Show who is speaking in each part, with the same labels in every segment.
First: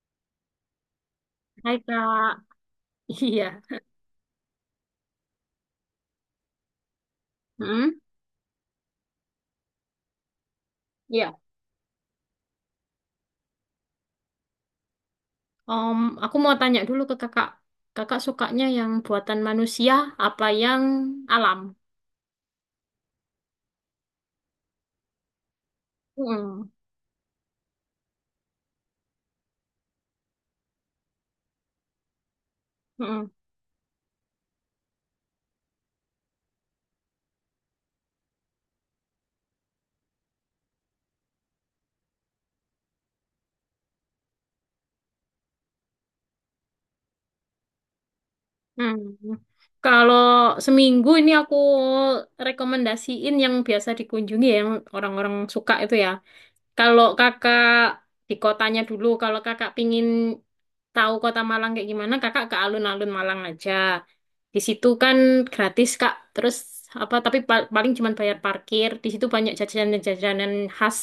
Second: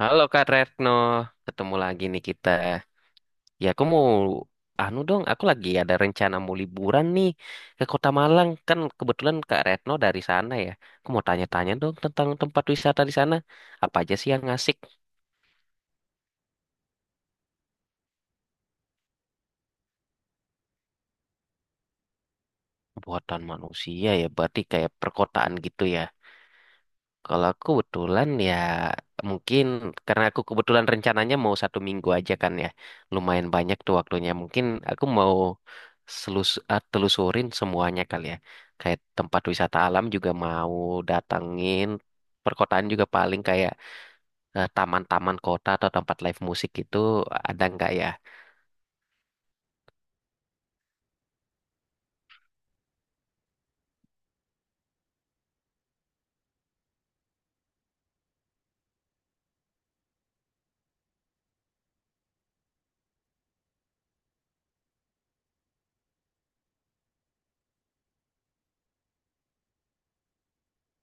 Speaker 1: Halo Kak Retno, ketemu
Speaker 2: Hai
Speaker 1: lagi nih
Speaker 2: Kak,
Speaker 1: kita.
Speaker 2: iya.
Speaker 1: Ya aku mau, anu dong, aku lagi ada rencana mau liburan nih ke
Speaker 2: Hmm?
Speaker 1: Kota Malang. Kan kebetulan Kak Retno dari sana ya. Aku mau
Speaker 2: Iya.
Speaker 1: tanya-tanya dong tentang tempat wisata di sana. Apa aja sih yang asik?
Speaker 2: Om, aku mau tanya dulu ke Kakak. Kakak sukanya yang buatan manusia apa yang alam?
Speaker 1: Buatan manusia ya, berarti kayak perkotaan gitu ya.
Speaker 2: Hmm.
Speaker 1: Kalau aku kebetulan ya, mungkin karena aku kebetulan rencananya mau 1 minggu aja kan ya.
Speaker 2: Hmm.
Speaker 1: Lumayan banyak tuh waktunya. Mungkin aku mau telusurin semuanya kali ya. Kayak tempat wisata alam juga mau datangin. Perkotaan juga paling kayak taman-taman kota atau tempat live musik gitu ada nggak ya?
Speaker 2: Hmm. Kalau seminggu ini aku rekomendasiin yang biasa dikunjungi ya, yang orang-orang suka itu ya. Kalau Kakak di kotanya dulu, kalau Kakak pingin tahu kota Malang kayak gimana, Kakak ke alun-alun Malang aja. Di situ kan gratis, Kak. Terus apa tapi paling cuma bayar parkir. Di situ banyak jajanan-jajanan khas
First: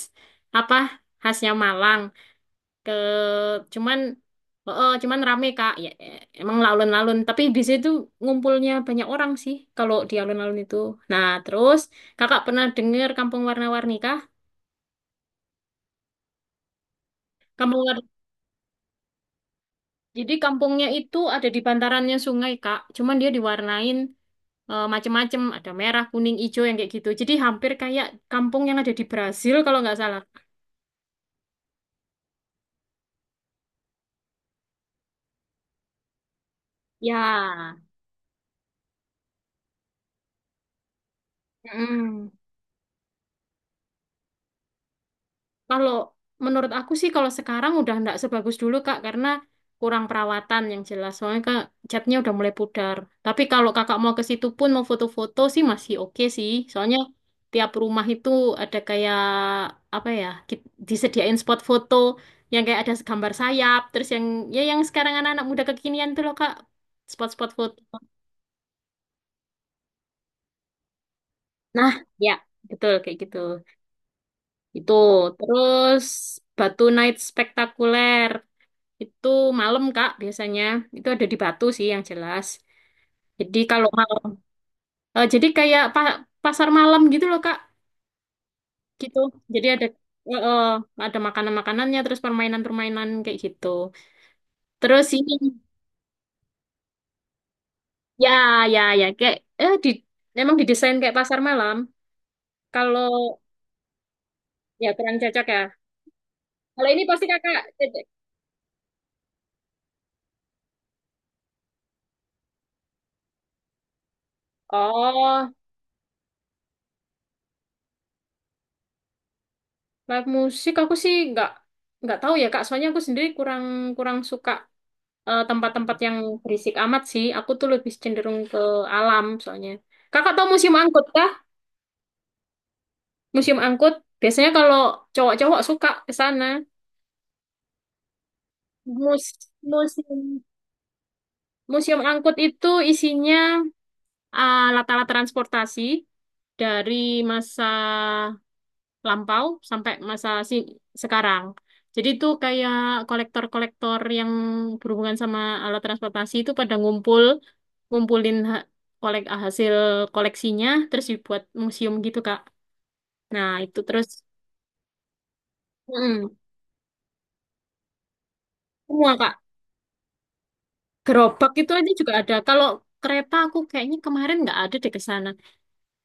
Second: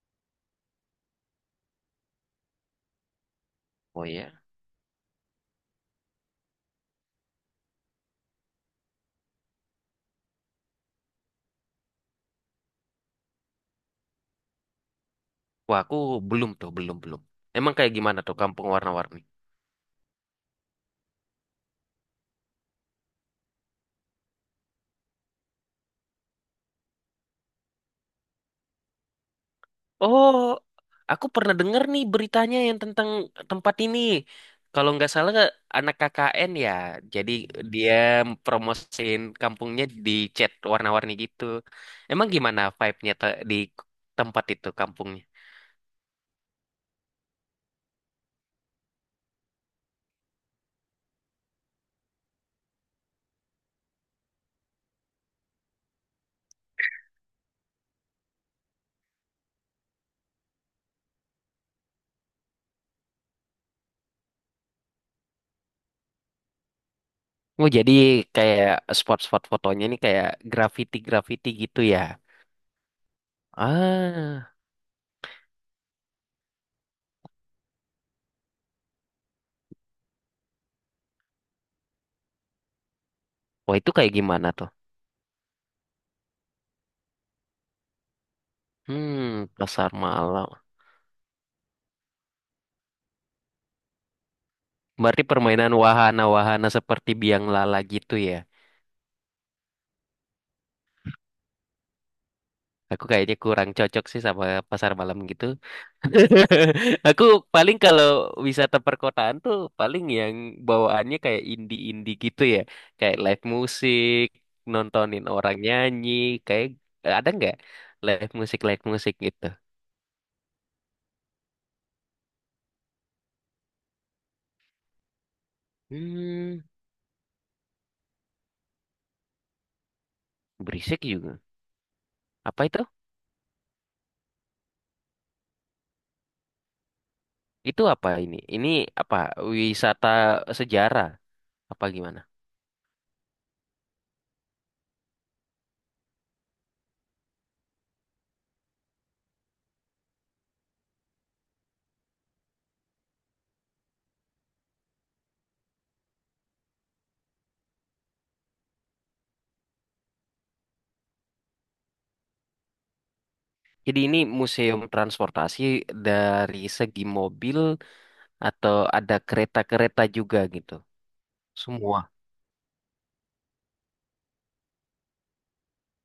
Speaker 2: apa? Khasnya Malang. Ke cuman
Speaker 1: Oh iya.
Speaker 2: oh, cuman rame, Kak. Ya, emang alun-alun, tapi di situ ngumpulnya banyak orang sih kalau di alun-alun itu. Nah, terus Kakak pernah dengar Kampung Warna-Warni kah?
Speaker 1: Wah aku belum tuh, belum belum. Emang
Speaker 2: Kampung
Speaker 1: kayak
Speaker 2: warna
Speaker 1: gimana tuh kampung warna-warni?
Speaker 2: Jadi kampungnya itu ada di bantarannya sungai, Kak. Cuman dia diwarnain macem-macem, ada merah, kuning, hijau yang kayak gitu, jadi hampir kayak kampung yang ada di Brasil kalau nggak salah.
Speaker 1: Oh, aku pernah dengar nih beritanya yang tentang tempat ini. Kalau nggak salah anak KKN ya, jadi
Speaker 2: Ya.
Speaker 1: dia promosiin kampungnya di cat warna-warni gitu. Emang
Speaker 2: Mm-mm.
Speaker 1: gimana di tempat itu kampungnya?
Speaker 2: Kalau menurut aku sih kalau sekarang udah nggak sebagus dulu, Kak, karena kurang perawatan yang jelas. Soalnya, Kak, catnya udah mulai pudar. Tapi kalau Kakak mau ke situ pun mau foto-foto sih masih oke sih. Soalnya tiap rumah itu ada kayak apa ya, disediain spot foto yang kayak ada gambar sayap, terus yang sekarang anak-anak muda kekinian tuh loh, Kak, spot-spot
Speaker 1: Oh,
Speaker 2: foto.
Speaker 1: jadi kayak spot-spot fotonya nih kayak graffiti-graffiti gitu
Speaker 2: Nah,
Speaker 1: ya.
Speaker 2: ya, betul kayak gitu.
Speaker 1: Ah,
Speaker 2: Itu terus Batu Night Spectacular. Itu malam, Kak, biasanya. Itu ada di Batu sih yang jelas. Jadi
Speaker 1: wah
Speaker 2: kalau
Speaker 1: itu kayak
Speaker 2: malam,
Speaker 1: gimana tuh?
Speaker 2: jadi kayak pasar malam gitu loh, Kak. Gitu.
Speaker 1: Hmm,
Speaker 2: Jadi
Speaker 1: pasar
Speaker 2: eh,
Speaker 1: malam.
Speaker 2: eh, ada makanan-makanannya, terus permainan-permainan kayak gitu. Terus
Speaker 1: Berarti
Speaker 2: ini,
Speaker 1: permainan wahana-wahana seperti biang lala gitu
Speaker 2: ya,
Speaker 1: ya?
Speaker 2: ya, ya, kayak eh di memang didesain kayak pasar malam. Kalau
Speaker 1: Aku kayaknya kurang cocok sih sama
Speaker 2: ya
Speaker 1: pasar
Speaker 2: kurang
Speaker 1: malam gitu.
Speaker 2: cocok ya. Kalau ini
Speaker 1: Aku
Speaker 2: pasti Kakak
Speaker 1: paling
Speaker 2: cocok.
Speaker 1: kalau wisata perkotaan tuh paling yang bawaannya kayak indie-indie gitu ya. Kayak live musik, nontonin
Speaker 2: Oh,
Speaker 1: orang nyanyi, kayak ada nggak live musik gitu.
Speaker 2: live musik aku sih nggak tahu ya, Kak. Soalnya aku sendiri kurang kurang suka tempat-tempat yang
Speaker 1: Hmm,
Speaker 2: berisik amat sih. Aku tuh lebih cenderung ke alam soalnya. Kakak tahu museum
Speaker 1: berisik
Speaker 2: angkut kah?
Speaker 1: juga. Apa itu?
Speaker 2: Museum angkut biasanya kalau cowok-cowok suka ke sana.
Speaker 1: Itu apa ini? Ini apa?
Speaker 2: Mus
Speaker 1: Wisata
Speaker 2: museum
Speaker 1: sejarah apa
Speaker 2: museum
Speaker 1: gimana?
Speaker 2: angkut itu isinya latar-latar transportasi dari masa lampau sampai masa sekarang. Jadi itu kayak kolektor-kolektor yang berhubungan sama alat transportasi itu pada ngumpul, ngumpulin hasil koleksinya, terus dibuat museum gitu, Kak. Nah, itu
Speaker 1: Jadi
Speaker 2: terus
Speaker 1: ini museum transportasi
Speaker 2: mm,
Speaker 1: dari segi mobil atau ada
Speaker 2: semua, Kak.
Speaker 1: kereta-kereta juga gitu.
Speaker 2: Gerobak itu aja
Speaker 1: Semua.
Speaker 2: juga ada. Kalau kereta aku kayaknya kemarin nggak ada deh ke sana.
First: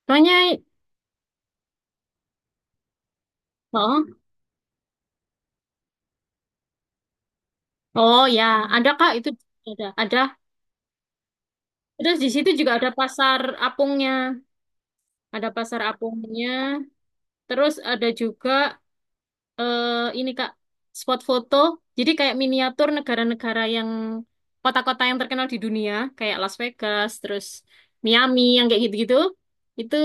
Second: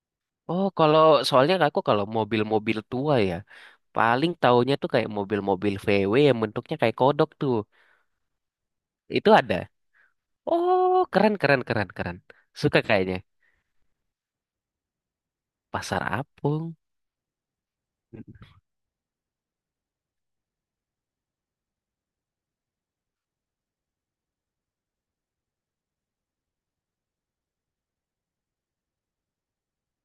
Speaker 2: Soalnya,
Speaker 1: Oh, kalau soalnya aku kalau mobil-mobil tua ya,
Speaker 2: oh,
Speaker 1: paling taunya tuh kayak mobil-mobil VW yang bentuknya kayak kodok tuh.
Speaker 2: oh ya, ada, Kak, itu
Speaker 1: Itu ada.
Speaker 2: ada. Ada.
Speaker 1: Oh, keren keren keren keren.
Speaker 2: Terus di situ juga
Speaker 1: Suka
Speaker 2: ada
Speaker 1: kayaknya.
Speaker 2: pasar apungnya. Ada pasar
Speaker 1: Pasar
Speaker 2: apungnya.
Speaker 1: Apung.
Speaker 2: Terus ada juga eh, ini, Kak, spot foto. Jadi kayak miniatur negara-negara yang kota-kota yang terkenal di dunia, kayak Las Vegas, terus Miami yang kayak gitu-gitu. Itu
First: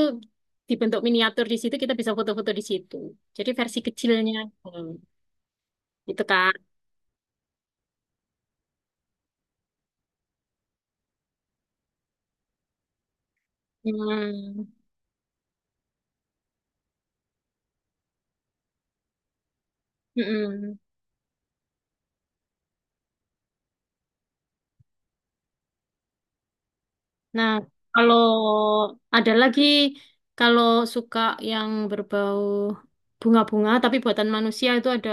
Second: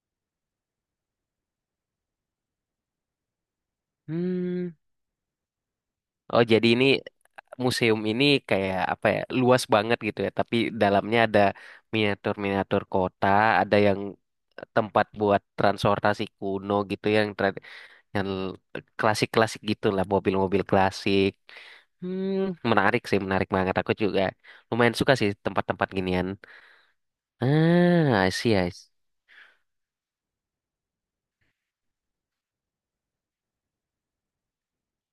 Speaker 2: dibentuk miniatur di situ, kita bisa foto-foto di situ. Jadi versi kecilnya.
Speaker 1: Hmm.
Speaker 2: Hmm, gitu,
Speaker 1: Oh,
Speaker 2: Kak.
Speaker 1: jadi ini museum ini kayak apa ya? Luas banget gitu ya, tapi dalamnya ada miniatur-miniatur kota, ada yang
Speaker 2: Hmm,
Speaker 1: tempat buat transportasi kuno gitu yang yang klasik-klasik gitulah mobil-mobil
Speaker 2: mm-mm.
Speaker 1: klasik. Hmm, menarik sih, menarik banget. Aku juga lumayan suka sih tempat-tempat ginian.
Speaker 2: Nah, kalau
Speaker 1: Ah, I see.
Speaker 2: ada lagi kalau suka yang berbau bunga-bunga tapi buatan manusia itu ada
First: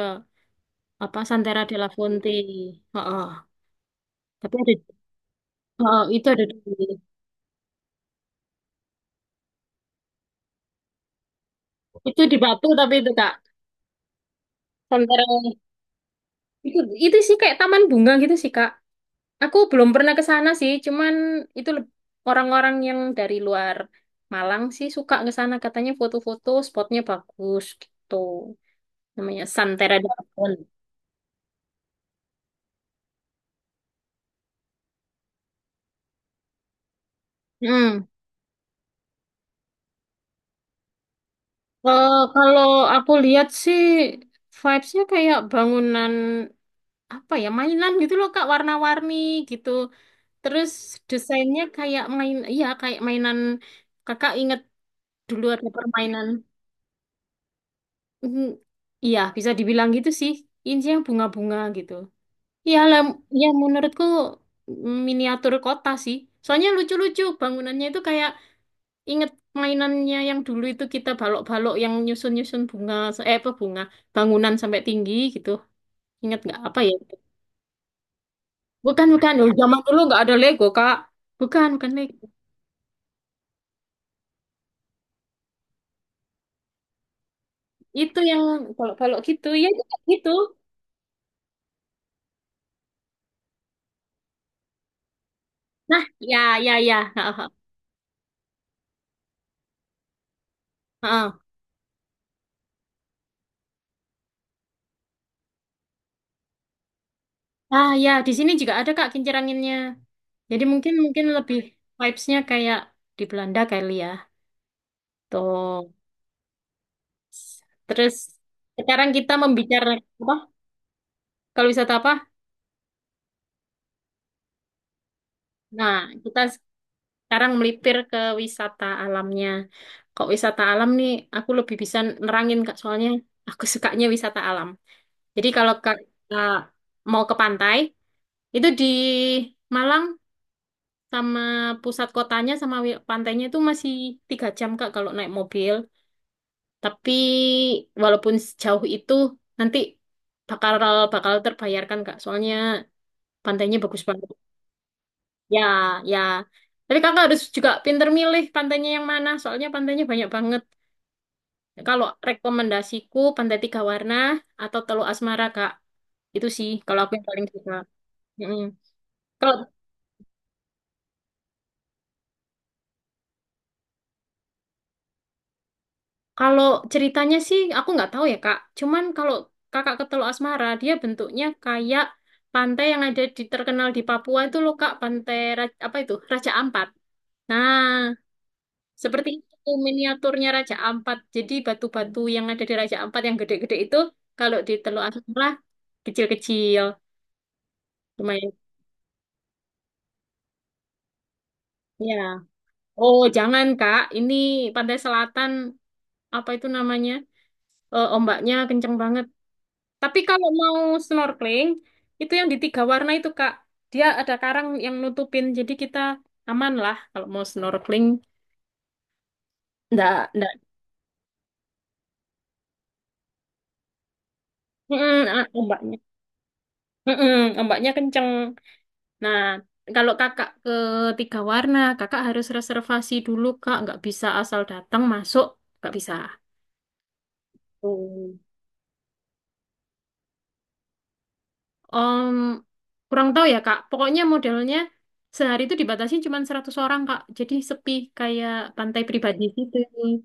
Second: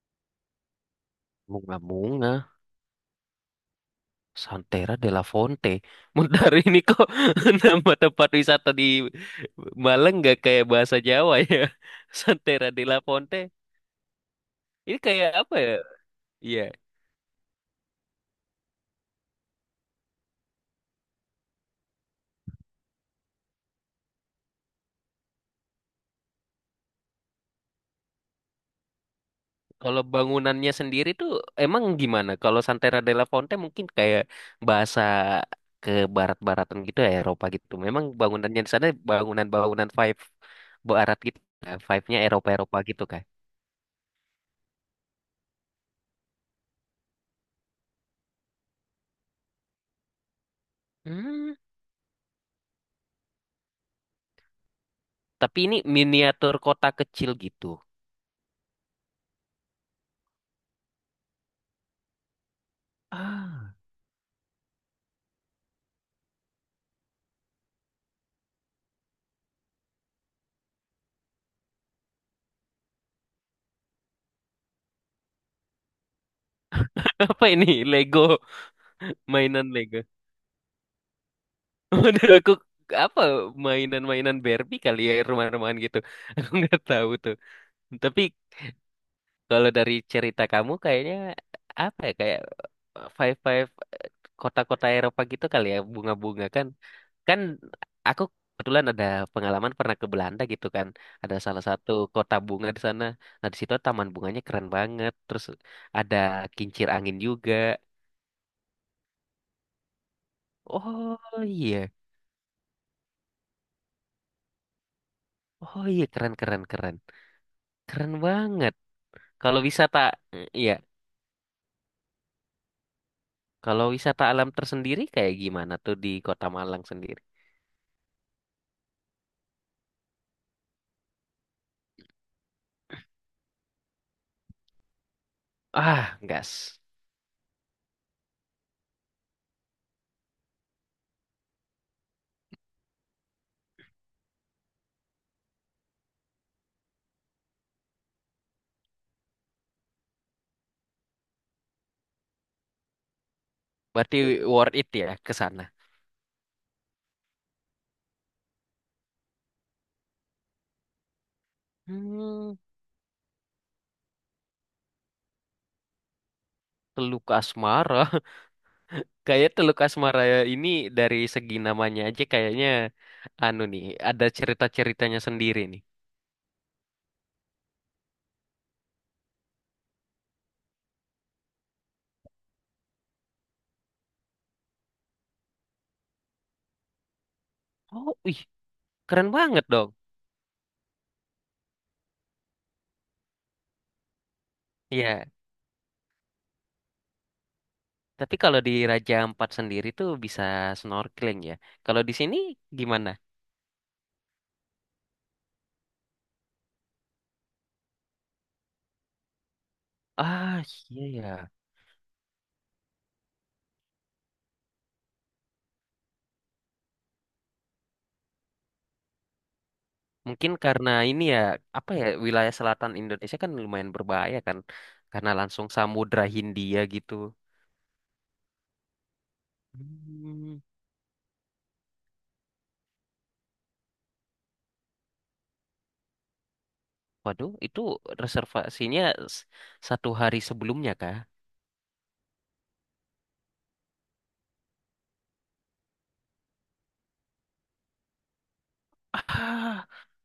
Speaker 2: apa Santera della Fonte.
Speaker 1: Bunga-bunga,
Speaker 2: Heeh. Tapi ada,
Speaker 1: Santera della Fonte.
Speaker 2: heeh, itu ada di
Speaker 1: Bentar ini kok nama tempat wisata di Malang nggak kayak bahasa Jawa ya?
Speaker 2: itu di Batu
Speaker 1: Santera
Speaker 2: tapi
Speaker 1: della
Speaker 2: itu, Kak.
Speaker 1: Fonte. Ini
Speaker 2: Santera
Speaker 1: kayak apa ya? Iya.
Speaker 2: itu itu sih kayak taman bunga gitu sih, Kak. Aku belum pernah ke sana sih, cuman itu leb- orang-orang yang dari luar Malang sih suka ke sana katanya foto-foto spotnya bagus gitu. Namanya Santera
Speaker 1: Kalau
Speaker 2: della Fonte.
Speaker 1: bangunannya sendiri tuh emang gimana? Kalau Santera della Fonte mungkin kayak bahasa ke barat-baratan gitu ya Eropa gitu. Memang
Speaker 2: Hmm.
Speaker 1: bangunannya di sana bangunan-bangunan five barat gitu. Ya? Five-nya
Speaker 2: Kalau
Speaker 1: Eropa-Eropa gitu
Speaker 2: aku
Speaker 1: kan.
Speaker 2: lihat sih vibes-nya kayak bangunan apa ya, mainan gitu loh, Kak, warna-warni gitu. Terus
Speaker 1: Hmm,
Speaker 2: desainnya kayak main, iya kayak mainan. Kakak inget dulu
Speaker 1: tapi
Speaker 2: ada
Speaker 1: ini
Speaker 2: permainan.
Speaker 1: miniatur kota kecil gitu.
Speaker 2: Mm. Iya, bisa dibilang gitu sih. Ini sih yang bunga-bunga gitu. Iya lah, ya
Speaker 1: Ah,
Speaker 2: menurutku miniatur kota sih. Soalnya lucu-lucu bangunannya itu kayak inget mainannya yang dulu itu kita balok-balok yang nyusun-nyusun bunga, eh apa bunga, bangunan sampai tinggi gitu. Ingat nggak apa ya?
Speaker 1: apa ini? Lego,
Speaker 2: Bukan, bukan. Dulu
Speaker 1: mainan
Speaker 2: zaman dulu
Speaker 1: Lego.
Speaker 2: nggak ada Lego, Kak. Bukan, bukan Lego.
Speaker 1: Waduh, aku apa mainan-mainan Barbie kali ya rumah-rumahan gitu. Aku nggak tahu tuh.
Speaker 2: Itu
Speaker 1: Tapi
Speaker 2: yang kalau-kalau gitu ya
Speaker 1: kalau dari
Speaker 2: juga gitu.
Speaker 1: cerita kamu kayaknya apa ya kayak five kota-kota Eropa gitu kali ya
Speaker 2: Nah,
Speaker 1: bunga-bunga
Speaker 2: ya,
Speaker 1: kan,
Speaker 2: ya, ya. Ha,
Speaker 1: kan
Speaker 2: ha,
Speaker 1: aku kebetulan ada pengalaman pernah ke Belanda gitu kan, ada
Speaker 2: ha.
Speaker 1: salah satu kota bunga di sana. Nah di situ taman bunganya keren banget, terus ada kincir angin juga.
Speaker 2: Ah ya, di sini juga ada, Kak, kincir anginnya. Jadi mungkin
Speaker 1: Oh
Speaker 2: mungkin lebih
Speaker 1: iya,
Speaker 2: vibes-nya kayak di Belanda kali ya.
Speaker 1: oh
Speaker 2: Tuh.
Speaker 1: iya, keren, keren
Speaker 2: Terus
Speaker 1: banget.
Speaker 2: sekarang kita
Speaker 1: Kalau
Speaker 2: membicarakan
Speaker 1: wisata,
Speaker 2: apa?
Speaker 1: iya
Speaker 2: Kalau wisata apa?
Speaker 1: kalau wisata alam tersendiri kayak gimana
Speaker 2: Nah,
Speaker 1: tuh di
Speaker 2: kita
Speaker 1: kota Malang sendiri?
Speaker 2: sekarang melipir ke wisata alamnya. Kok wisata alam nih aku lebih bisa nerangin, Kak, soalnya aku sukanya wisata alam. Jadi kalau Kak,
Speaker 1: Ah,
Speaker 2: eh,
Speaker 1: gas.
Speaker 2: mau ke pantai. Itu di Malang, sama pusat kotanya sama pantainya itu masih 3 jam, Kak, kalau naik mobil. Tapi walaupun sejauh itu, nanti bakal bakal terbayarkan, Kak. Soalnya pantainya bagus
Speaker 1: Berarti
Speaker 2: banget.
Speaker 1: worth it ya ke
Speaker 2: Ya,
Speaker 1: sana.
Speaker 2: ya. Tapi Kakak harus juga pinter milih pantainya yang mana. Soalnya pantainya banyak banget. Kalau
Speaker 1: Hmm,
Speaker 2: rekomendasiku Pantai Tiga Warna atau Teluk Asmara, Kak. Itu sih kalau aku
Speaker 1: Teluk
Speaker 2: yang paling suka.
Speaker 1: Asmara.
Speaker 2: Mm-mm.
Speaker 1: Kayak
Speaker 2: Kalau
Speaker 1: Teluk Asmara ini dari segi namanya aja kayaknya anu nih, ada cerita-ceritanya sendiri nih.
Speaker 2: Kalau ceritanya sih aku nggak tahu ya, Kak. Cuman kalau Kakak ke Teluk Asmara, dia bentuknya kayak pantai yang ada di terkenal di Papua itu loh, Kak, pantai apa itu? Raja Ampat. Nah,
Speaker 1: Oh, ih, keren
Speaker 2: seperti
Speaker 1: banget
Speaker 2: itu
Speaker 1: dong.
Speaker 2: miniaturnya Raja Ampat. Jadi batu-batu yang ada di Raja Ampat yang gede-gede itu kalau di Teluk
Speaker 1: Iya,
Speaker 2: Asmara kecil-kecil.
Speaker 1: tapi
Speaker 2: Lumayan.
Speaker 1: kalau di Raja Ampat sendiri tuh bisa snorkeling ya. Kalau di
Speaker 2: Ya.
Speaker 1: sini gimana?
Speaker 2: Oh, jangan, Kak, ini pantai selatan apa itu namanya? Ombaknya kenceng banget. Tapi kalau
Speaker 1: Ah,
Speaker 2: mau
Speaker 1: iya ya.
Speaker 2: snorkeling, itu yang di tiga warna itu, Kak. Dia ada karang yang nutupin, jadi kita aman lah kalau mau snorkeling. Nggak, nggak.
Speaker 1: Mungkin karena ini ya, apa ya, wilayah selatan Indonesia kan lumayan berbahaya kan.
Speaker 2: Mm-mm,
Speaker 1: Karena langsung
Speaker 2: ombaknya.
Speaker 1: Samudra Hindia gitu.
Speaker 2: Mm-mm, ombaknya kenceng. Nah, kalau kakak
Speaker 1: Hmm.
Speaker 2: ke tiga warna, kakak harus reservasi dulu, Kak. Nggak bisa asal datang masuk, nggak bisa.
Speaker 1: Waduh, itu
Speaker 2: Oh.
Speaker 1: reservasinya s- satu hari sebelumnya kah?
Speaker 2: Om, kurang tahu ya, Kak. Pokoknya modelnya sehari itu dibatasi cuma 100 orang, Kak. Jadi sepi kayak pantai pribadi
Speaker 1: Ah,
Speaker 2: gitu.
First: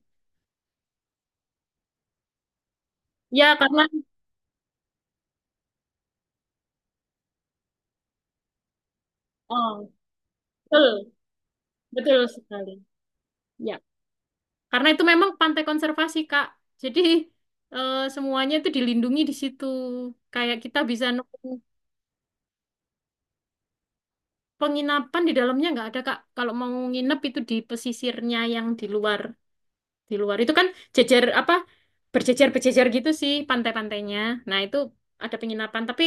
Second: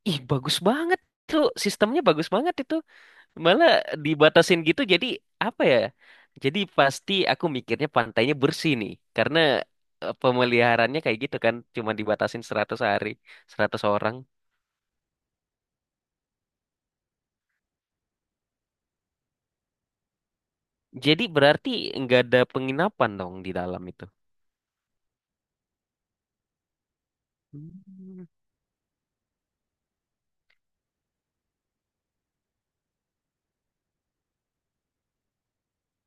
Speaker 1: ih bagus banget tuh, sistemnya bagus banget itu,
Speaker 2: Ya,
Speaker 1: malah
Speaker 2: karena
Speaker 1: dibatasin gitu jadi apa ya? Jadi pasti aku mikirnya pantainya bersih nih karena
Speaker 2: Oh,
Speaker 1: pemeliharannya
Speaker 2: betul,
Speaker 1: kayak gitu kan, cuma
Speaker 2: betul
Speaker 1: dibatasin
Speaker 2: sekali.
Speaker 1: 100 hari,
Speaker 2: Ya,
Speaker 1: 100 orang.
Speaker 2: karena itu memang pantai konservasi, Kak. Jadi, semuanya itu dilindungi di situ. Kayak kita bisa
Speaker 1: Jadi
Speaker 2: nemu
Speaker 1: berarti nggak ada penginapan dong di dalam itu.
Speaker 2: penginapan di dalamnya nggak ada, Kak. Kalau mau nginep itu di
Speaker 1: Hmm,
Speaker 2: pesisirnya yang di luar itu kan jejer apa berjejer berjejer gitu sih pantai-pantainya. Nah, itu ada penginapan, tapi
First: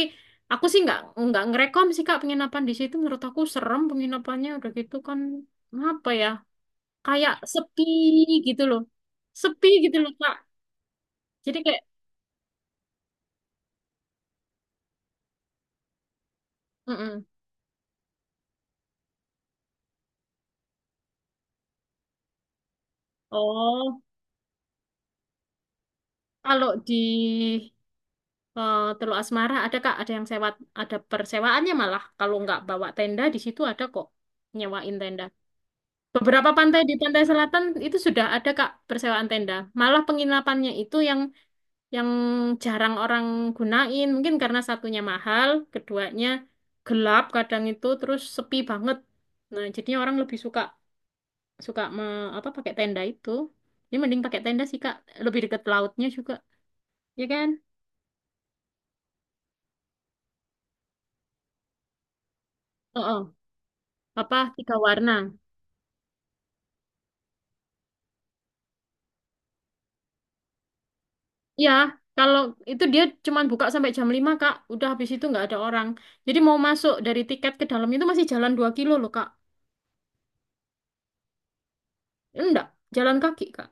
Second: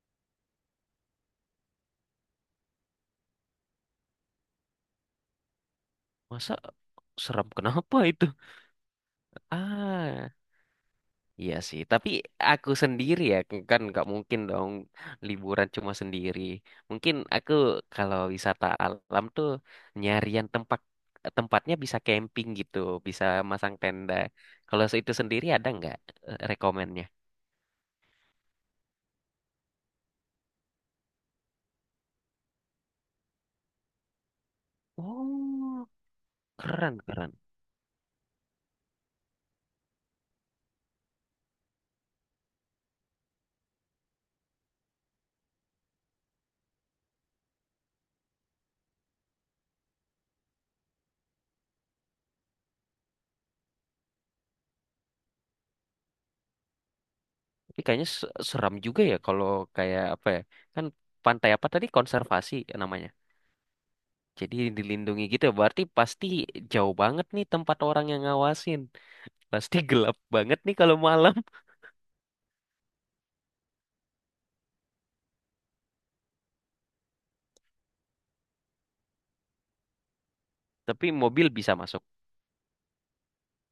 Speaker 2: aku sih nggak ngerekom sih, Kak, penginapan di situ. Menurut aku serem penginapannya, udah gitu kan apa ya,
Speaker 1: masa
Speaker 2: kayak
Speaker 1: serem
Speaker 2: sepi
Speaker 1: kenapa itu?
Speaker 2: gitu loh. Sepi gitu loh,
Speaker 1: Ah.
Speaker 2: Kak.
Speaker 1: Iya
Speaker 2: Jadi kayak,
Speaker 1: sih, tapi aku sendiri ya kan nggak mungkin dong liburan cuma sendiri. Mungkin
Speaker 2: mm-mm.
Speaker 1: aku kalau wisata alam tuh nyarian tempat tempatnya bisa camping gitu, bisa masang
Speaker 2: Oh,
Speaker 1: tenda. Kalau itu sendiri ada nggak
Speaker 2: kalau di
Speaker 1: rekomennya?
Speaker 2: Teluk Asmara ada, Kak, ada yang sewa, ada persewaannya malah. Kalau nggak bawa tenda di situ ada kok nyewain tenda.
Speaker 1: Oh,
Speaker 2: Beberapa pantai di
Speaker 1: keren
Speaker 2: pantai
Speaker 1: keren.
Speaker 2: selatan itu sudah ada, Kak, persewaan tenda. Malah penginapannya itu yang jarang orang gunain, mungkin karena satunya mahal, keduanya gelap kadang itu, terus sepi banget. Nah, jadinya orang lebih suka suka me, apa pakai tenda itu. Jadi mending pakai tenda sih, Kak, lebih dekat lautnya juga, ya kan?
Speaker 1: Tapi kayaknya seram juga ya kalau kayak apa ya? Kan pantai apa tadi konservasi
Speaker 2: Oh,
Speaker 1: namanya.
Speaker 2: oh. Apa
Speaker 1: Jadi
Speaker 2: tiga warna?
Speaker 1: dilindungi gitu ya. Berarti pasti jauh banget nih tempat orang yang ngawasin. Pasti gelap banget nih kalau malam.
Speaker 2: Iya, kalau itu dia cuman buka sampai jam 5, Kak, udah habis itu nggak ada orang. Jadi mau masuk dari tiket ke dalam itu masih jalan 2 kilo loh, Kak.
Speaker 1: Tapi mobil bisa masuk.
Speaker 2: Enggak, jalan kaki, Kak.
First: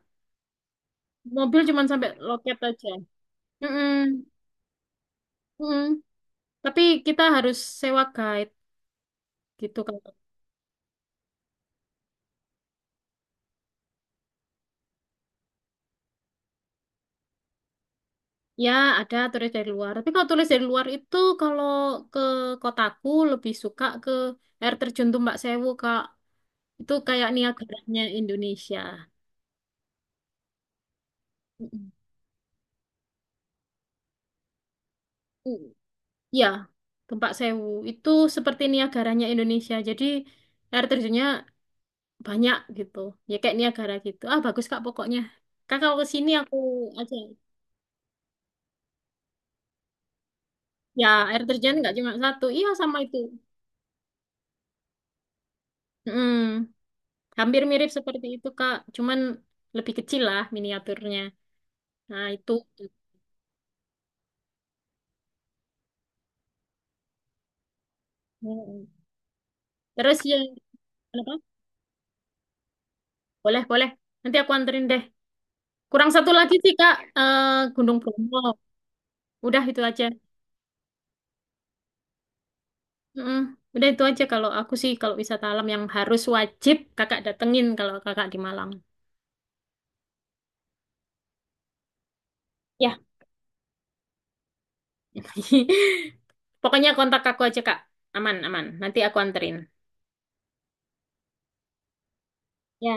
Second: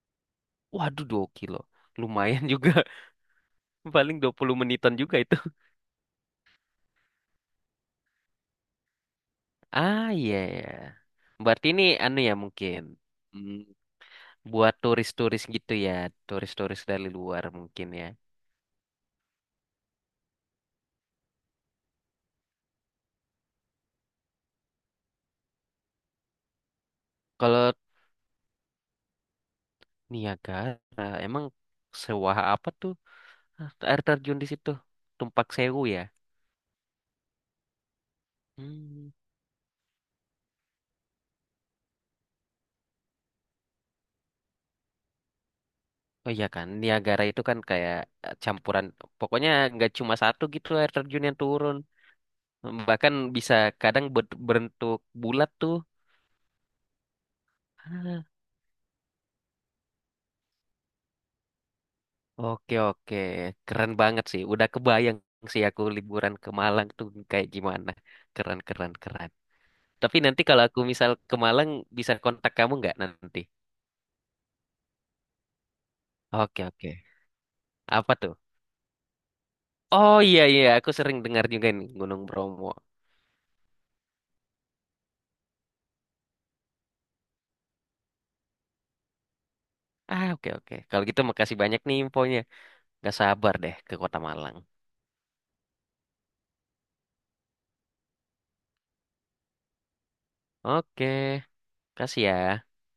Speaker 1: Waduh, 2 kilo.
Speaker 2: Mobil cuman sampai
Speaker 1: Lumayan
Speaker 2: loket
Speaker 1: juga.
Speaker 2: aja. Mm-mm.
Speaker 1: Paling 20 menitan juga itu.
Speaker 2: Mm-mm. Tapi kita harus sewa guide gitu,
Speaker 1: Ah,
Speaker 2: Kak.
Speaker 1: iya ya. Berarti ini anu ya mungkin. Hmm, buat turis-turis gitu ya. Turis-turis dari luar mungkin ya.
Speaker 2: Ya, ada turis dari luar. Tapi kalau turis dari luar itu kalau ke kotaku lebih suka ke air terjun Tumbak Sewu, Kak. Itu kayak
Speaker 1: Kalau
Speaker 2: Niagaranya Indonesia.
Speaker 1: Niagara, emang
Speaker 2: Mm-mm.
Speaker 1: sewah apa tuh? Ah, air terjun di situ. Tumpak
Speaker 2: Mm.
Speaker 1: Sewu ya.
Speaker 2: Ya, Tumbak Sewu itu seperti
Speaker 1: Hmm.
Speaker 2: Niagaranya Indonesia. Jadi air terjunnya banyak gitu. Ya kayak Niagara gitu. Ah, bagus, Kak, pokoknya. Kak kalau ke sini
Speaker 1: Oh iya
Speaker 2: aku
Speaker 1: kan,
Speaker 2: aja.
Speaker 1: Niagara itu kan kayak campuran. Pokoknya nggak cuma satu gitu air
Speaker 2: Ya,
Speaker 1: terjun yang
Speaker 2: air terjun
Speaker 1: turun.
Speaker 2: nggak cuma satu. Iya, sama
Speaker 1: Bahkan
Speaker 2: itu.
Speaker 1: bisa kadang berbentuk bulat tuh.
Speaker 2: Mm. Hampir mirip seperti
Speaker 1: Ah,
Speaker 2: itu, Kak. Cuman lebih kecil lah miniaturnya. Nah, itu.
Speaker 1: oke oke, keren banget sih. Udah kebayang sih aku liburan ke Malang tuh kayak gimana. Keren
Speaker 2: Mm.
Speaker 1: keren keren.
Speaker 2: Terus
Speaker 1: Tapi nanti
Speaker 2: yang
Speaker 1: kalau aku misal
Speaker 2: apa?
Speaker 1: ke Malang bisa kontak kamu nggak nanti?
Speaker 2: Boleh, boleh. Nanti aku anterin deh. Kurang satu lagi
Speaker 1: Oke
Speaker 2: sih,
Speaker 1: oke.
Speaker 2: Kak. Gunung
Speaker 1: Apa tuh?
Speaker 2: Bromo. Udah itu aja.
Speaker 1: Oh iya iya, aku sering dengar juga nih Gunung Bromo.
Speaker 2: Mm-mm. Udah itu aja kalau aku sih kalau wisata alam yang harus wajib Kakak datengin kalau Kakak di Malang.
Speaker 1: Ah oke oke. Kalau gitu makasih banyak nih infonya.
Speaker 2: Ya.
Speaker 1: Gak sabar deh ke Kota Malang.
Speaker 2: Pokoknya kontak aku aja, Kak. Aman, aman. Nanti aku anterin.
Speaker 1: Oke, kasih ya.
Speaker 2: Ya.